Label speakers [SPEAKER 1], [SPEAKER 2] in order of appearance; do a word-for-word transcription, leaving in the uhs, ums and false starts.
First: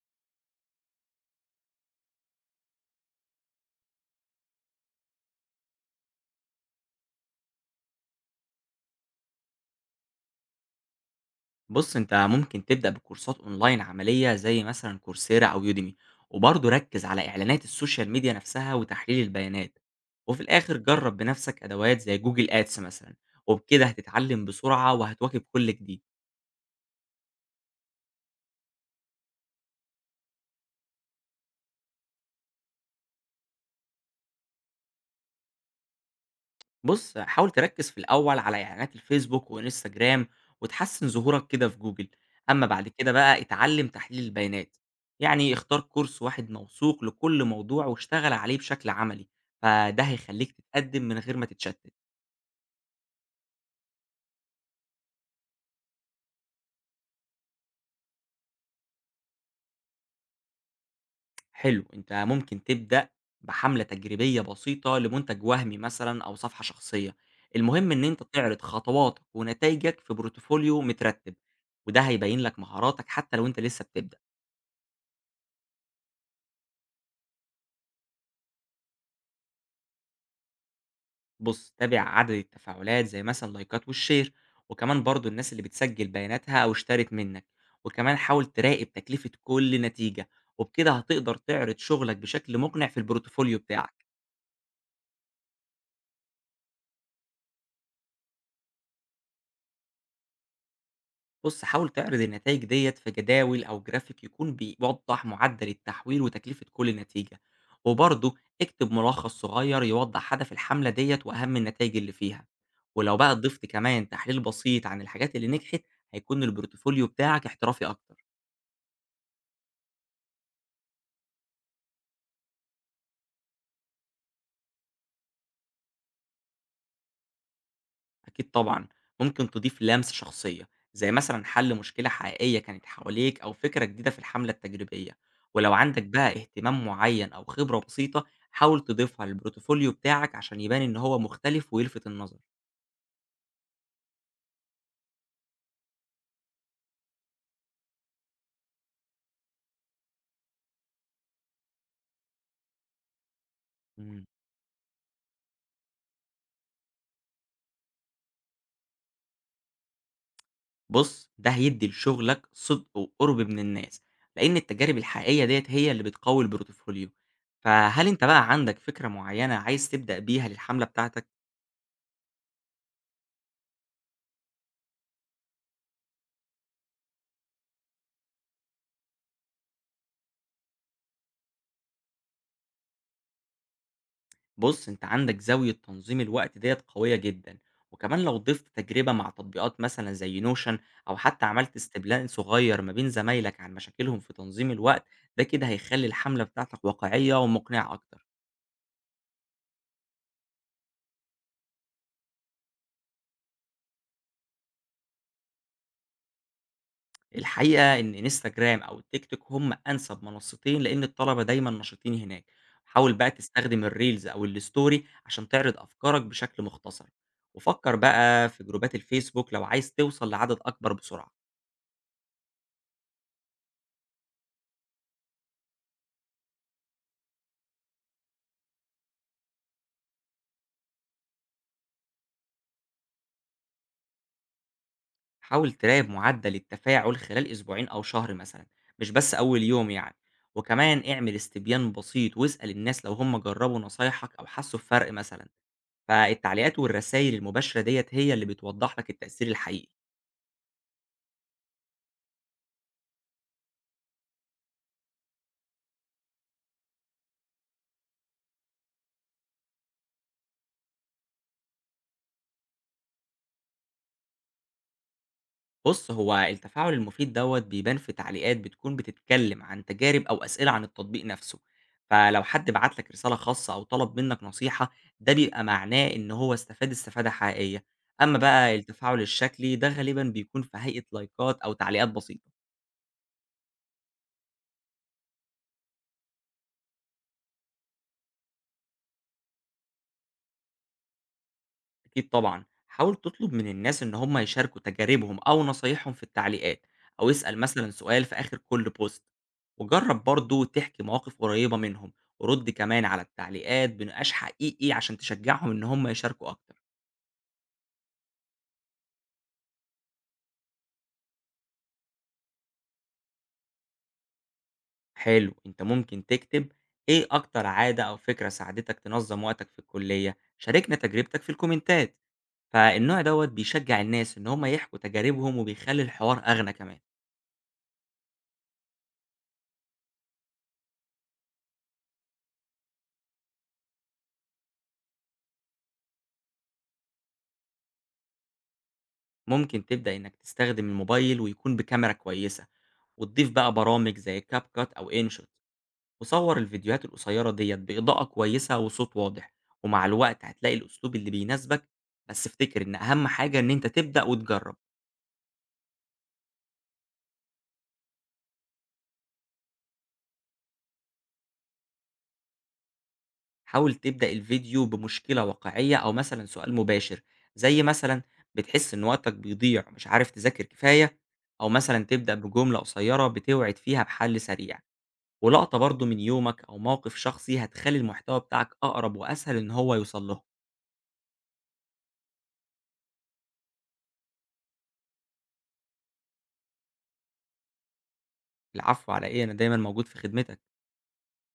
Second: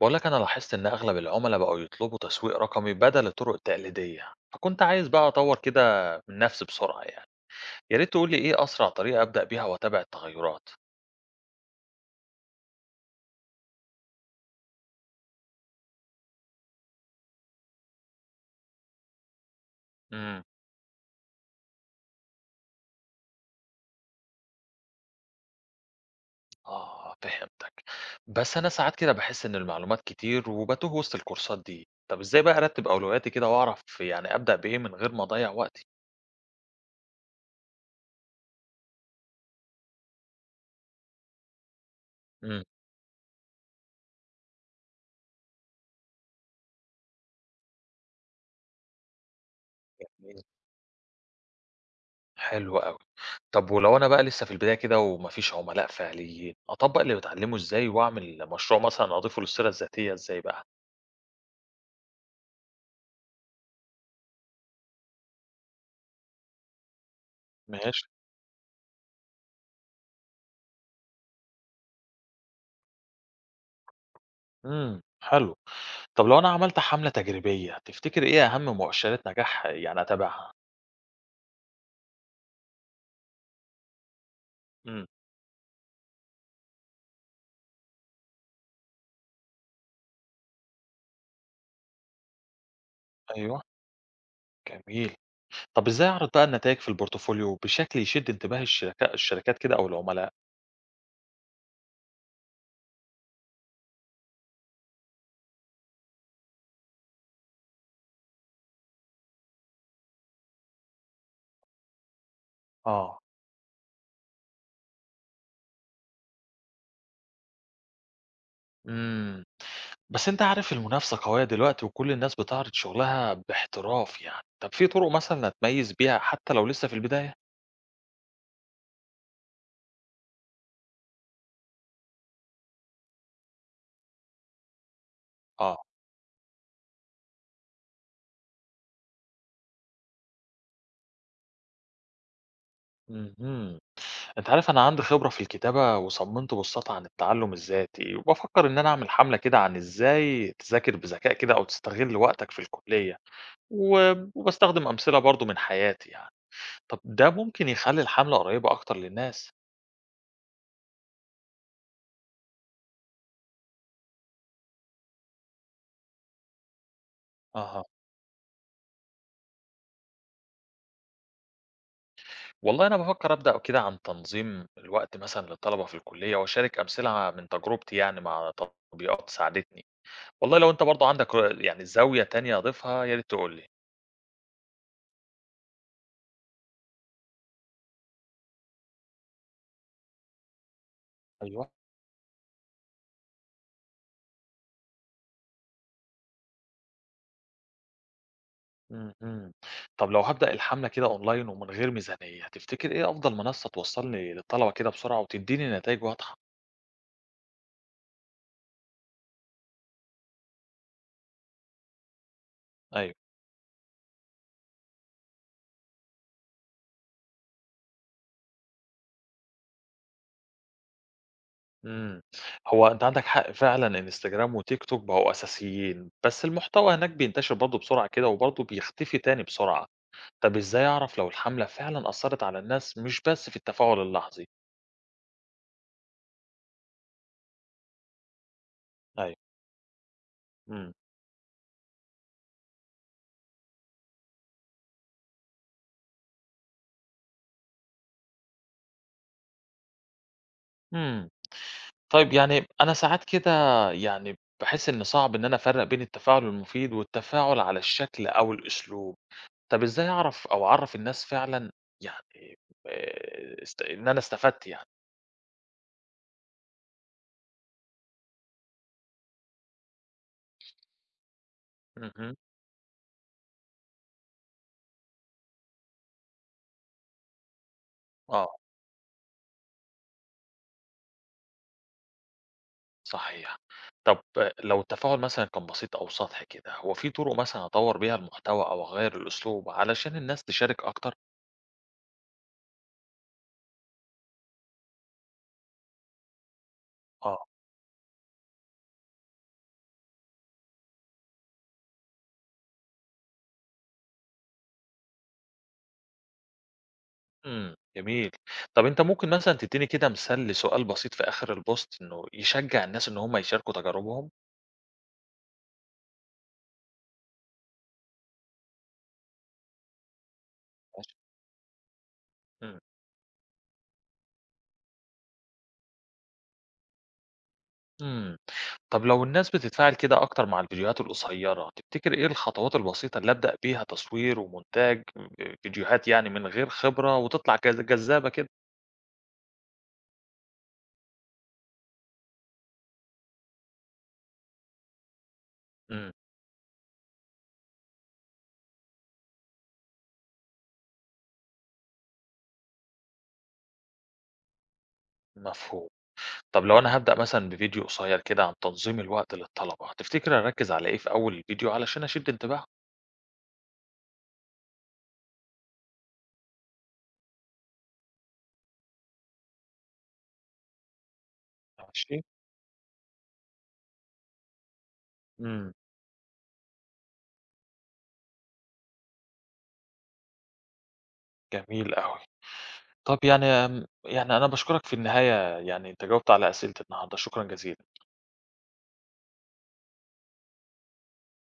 [SPEAKER 1] بقول لك أنا لاحظت إن أغلب العملاء بقوا يطلبوا تسويق رقمي بدل الطرق التقليدية، فكنت عايز بقى أطور كده من نفسي بسرعة يعني. يا ريت تقول لي إيه أسرع طريقة أبدأ بيها وأتابع التغيرات.
[SPEAKER 2] بص انت ممكن تبدأ بكورسات اونلاين عملية زي مثلا كورسيرا او يوديمي. وبرضه ركز على اعلانات السوشيال ميديا نفسها وتحليل البيانات. وفي
[SPEAKER 1] امم
[SPEAKER 2] الاخر جرب بنفسك ادوات زي جوجل ادس مثلا، وبكده هتتعلم بسرعة وهتواكب كل جديد.
[SPEAKER 1] آه، فهمتك. بس أنا ساعات كده بحس إن المعلومات كتير وبتوه وسط الكورسات دي. طب إزاي بقى أرتب أولوياتي كده وأعرف يعني أبدأ بإيه من غير ما أضيع وقتي؟
[SPEAKER 2] بص حاول تركز في الاول على اعلانات الفيسبوك وانستجرام وتحسن ظهورك كده في جوجل.
[SPEAKER 1] امم
[SPEAKER 2] اما بعد كده بقى اتعلم تحليل البيانات، يعني اختار كورس واحد موثوق لكل موضوع واشتغل عليه بشكل عملي، فده
[SPEAKER 1] جميل،
[SPEAKER 2] هيخليك تتقدم من غير ما تتشتت.
[SPEAKER 1] حلو قوي. طب ولو أنا بقى لسه في البداية كده ومفيش عملاء فعليين أطبق اللي بتعلمه، إزاي؟ وأعمل مشروع مثلا أضيفه للسيرة الذاتية إزاي بقى؟
[SPEAKER 2] حلو انت ممكن تبدأ بحملة تجريبية بسيطة لمنتج وهمي مثلا او صفحة شخصية. المهم ان
[SPEAKER 1] ماشي.
[SPEAKER 2] انت تعرض خطواتك ونتائجك في بورتفوليو مترتب. وده هيبين لك مهاراتك حتى لو انت لسه بتبدأ.
[SPEAKER 1] إمم، حلو. طب لو أنا عملت حملة تجريبية، تفتكر إيه أهم مؤشرات نجاح يعني أتابعها؟
[SPEAKER 2] بص تابع عدد التفاعلات زي مثلا لايكات والشير، وكمان
[SPEAKER 1] إمم.
[SPEAKER 2] برضو الناس اللي بتسجل بياناتها او اشترت منك. وكمان حاول تراقب تكلفة كل نتيجة، وبكده هتقدر تعرض شغلك بشكل مقنع في البورتفوليو
[SPEAKER 1] أيوه،
[SPEAKER 2] بتاعك.
[SPEAKER 1] جميل. طب إزاي أعرض بقى النتايج في الPortfolio بشكل يشد انتباه الشركا الشركات كده أو العملاء؟
[SPEAKER 2] بُص، حاول تعرض النتايج ديّة في جداول أو جرافيك يكون بيوضّح معدل التحويل وتكلفة كل نتيجة، وبرضه اكتب ملخص صغير يوضّح هدف الحملة ديّة وأهم النتايج اللي فيها، ولو
[SPEAKER 1] آه،
[SPEAKER 2] بقى ضِفت كمان تحليل بسيط عن الحاجات اللي نجحت هيكون البورتفوليو بتاعك احترافي أكتر.
[SPEAKER 1] إمم. بس أنت عارف المنافسة قوية دلوقتي وكل الناس بتعرض شغلها باحتراف يعني، طب في طرق مثلًا أتميز بيها حتى لو لسه في البداية؟
[SPEAKER 2] أكيد طبعًا، ممكن تضيف لمسة شخصية، زي مثلًا حل مشكلة حقيقية كانت حواليك أو فكرة جديدة في الحملة التجريبية، ولو
[SPEAKER 1] آه،
[SPEAKER 2] عندك بقى اهتمام معين أو خبرة بسيطة حاول تضيفها للبورتفوليو بتاعك عشان يبان إن هو مختلف ويلفت النظر.
[SPEAKER 1] اهم. أنت عارف أنا عندي خبرة في الكتابة وصممت بوستات عن التعلم الذاتي، وبفكر إن أنا أعمل حملة كده عن إزاي تذاكر بذكاء كده أو تستغل وقتك في الكلية. و-
[SPEAKER 2] إمم.
[SPEAKER 1] وبستخدم أمثلة برضو من حياتي يعني. طب ده ممكن يخلي الحملة قريبة أكتر للناس؟
[SPEAKER 2] بُص، ده هيدّي لشغلك صدق وقرب من الناس، لأن التجارب الحقيقية ديّة هي اللي بتقوي البورتفوليو.
[SPEAKER 1] أها.
[SPEAKER 2] فهل أنت بقى عندك فكرة معينة عايز تبدأ بيها للحملة بتاعتك؟
[SPEAKER 1] والله أنا بفكر أبدأ كده عن تنظيم الوقت مثلا للطلبة في الكلية، وأشارك أمثلة من تجربتي يعني مع تطبيقات ساعدتني. والله لو أنت برضو عندك يعني زاوية تانية أضيفها يا ريت تقول لي.
[SPEAKER 2] بص انت عندك زاوية تنظيم الوقت ديت قوية جدا. وكمان لو ضفت تجربة مع تطبيقات مثلا زي نوشن او حتى
[SPEAKER 1] أيوه.
[SPEAKER 2] عملت استبلان صغير ما بين زمايلك عن مشاكلهم في تنظيم الوقت، ده كده هيخلي الحملة بتاعتك واقعية ومقنعة اكتر.
[SPEAKER 1] إمم، إمم. طب لو هابدأ الحملة كده أونلاين ومن غير ميزانية، تفتكر إيه أفضل منصة توصّلني للطلبة كده بسرعة وتدّيني نتايج واضحة؟
[SPEAKER 2] الحقيقة ان انستجرام او تيك توك هم انسب منصتين لان الطلبة دايما نشيطين هناك. حاول
[SPEAKER 1] أيوه،
[SPEAKER 2] بقى تستخدم الريلز او الستوري عشان تعرض افكارك بشكل مختصر، وفكر بقى في جروبات الفيسبوك لو عايز توصل لعدد اكبر بسرعة.
[SPEAKER 1] إمم. هو أنت عندك حق فعلًا، إنستجرام وتيك توك بقوا أساسيين، بس المحتوى هناك بينتشر برضه بسرعة كده وبرضه بيختفي تاني بسرعة. طب إزاي أعرف لو الحملة فعلًا أثّرت على الناس مش بس في التفاعل اللحظي؟
[SPEAKER 2] حاول تراقب معدل التفاعل خلال أسبوعين أو شهر مثلا، مش بس
[SPEAKER 1] أيوه،
[SPEAKER 2] أول يوم يعني.
[SPEAKER 1] إمم.
[SPEAKER 2] وكمان اعمل استبيان بسيط واسأل الناس لو هم جربوا نصايحك أو حسوا بفرق مثلا. فالتعليقات والرسائل المباشرة ديت هي اللي بتوضح لك التأثير الحقيقي.
[SPEAKER 1] إمم. طيب يعني أنا ساعات كده يعني باحس إن صعب إن أنا أفرّق بين التفاعل المفيد والتفاعل على الشكل أو الأسلوب. طب إزاي أعرف أو أعرّف الناس فعلًا يعني آآ است إن أنا استفدت يعني؟
[SPEAKER 2] بُص، هو التفاعل المفيد دوّة بيبان في تعليقات بتكون بتتكلم عن تجارب أو أسئلة عن التطبيق نفسه،
[SPEAKER 1] اهم،
[SPEAKER 2] فلو حد بعت لك رسالة خاصة أو طلب منك نصيحة، ده بيبقى معناه إن هو استفاد استفادة حقيقية، أمّا
[SPEAKER 1] آه،
[SPEAKER 2] بقى التفاعل الشكلي ده غالبًا بيكون في هيئة لايكات أو تعليقات بسيطة.
[SPEAKER 1] صحيح. طب آه، لو التفاعل مثلًا كان بسيط أو سطحي كده، هو في طُرق مثلًا أطوّر بيها المحتوى أو أغيّر الأسلوب علشان الناس تشارك أكتر؟
[SPEAKER 2] أكيد طبعًا، حاول تطلب من الناس إن هم يشاركوا تجاربهم أو نصايحهم في التعليقات، أو
[SPEAKER 1] آه.
[SPEAKER 2] اسأل مثلًا سؤال في آخر كل بوست، وجرب برضه تحكي مواقف قريبة منهم، ورد كمان على التعليقات بنقاش حقيقي عشان تشجعهم إن هم يشاركوا أكتر.
[SPEAKER 1] إمم، جميل. طب أنت ممكن مثلًا تدّيني كده مثال لسؤال بسيط في آخر البوست إنه يشجّع الناس إن هم يشاركوا تجاربهم؟
[SPEAKER 2] حلو، أنت ممكن تكتب إيه أكتر عادة أو فكرة ساعدتك تنظم وقتك في الكلية؟ شاركنا
[SPEAKER 1] ماشي.
[SPEAKER 2] تجربتك في الكومنتات،
[SPEAKER 1] إمم،
[SPEAKER 2] فالنوع دوّة بيشجع الناس إن هم يحكوا تجاربهم وبيخلي الحوار أغنى كمان.
[SPEAKER 1] إمم. طب لو الناس بتتفاعل كده أكتر مع الفيديوهات القصيّرة، تفتكر إيه الخطوات البسيطة اللي أبدأ بيها تصوير ومونتاج ب فيديوهات يعني من غير خبرة وتطلع جذ جذابة كده؟
[SPEAKER 2] ممكن تبدأ إنك تستخدم الموبايل ويكون بكاميرا كويسة، وتضيف بقى برامج زي كاب كات أو إنشوت،
[SPEAKER 1] إمم،
[SPEAKER 2] وصور الفيديوهات القصيرة ديت بإضاءة كويسة وصوت واضح. ومع الوقت هتلاقي الأسلوب اللي بيناسبك، بس افتكر إن أهم حاجة إن أنت تبدأ وتجرب.
[SPEAKER 1] مفهوم. طب لو أنا هابدأ مثلًا بفيديو قصيّر كده عن تنظيم الوقت للطلبة، تفتكر أركّز على إيه في أول الفيديو علشان أشد انتباههم؟
[SPEAKER 2] حاول تبدأ الفيديو بمشكلة واقعية أو مثلا سؤال مباشر، زي مثلا بتحس إن وقتك بيضيع مش عارف تذاكر كفاية، أو مثلا
[SPEAKER 1] ماشي.
[SPEAKER 2] تبدأ بجملة قصيرة بتوعد فيها بحل سريع،
[SPEAKER 1] إمم،
[SPEAKER 2] ولقطة برضه من يومك أو موقف شخصي هتخلّي المحتوى بتاعك أقرب وأسهل إن هو يوصل لهم.
[SPEAKER 1] جميل أوي. طَب يعني آمم، يعني أنا باشكرك في النهاية، يعني أنت جاوبت على أسئلتي النهارده، شكرًا جزيلًا.
[SPEAKER 2] العفو على إيه، أنا دايمًا موجود في خدمتك.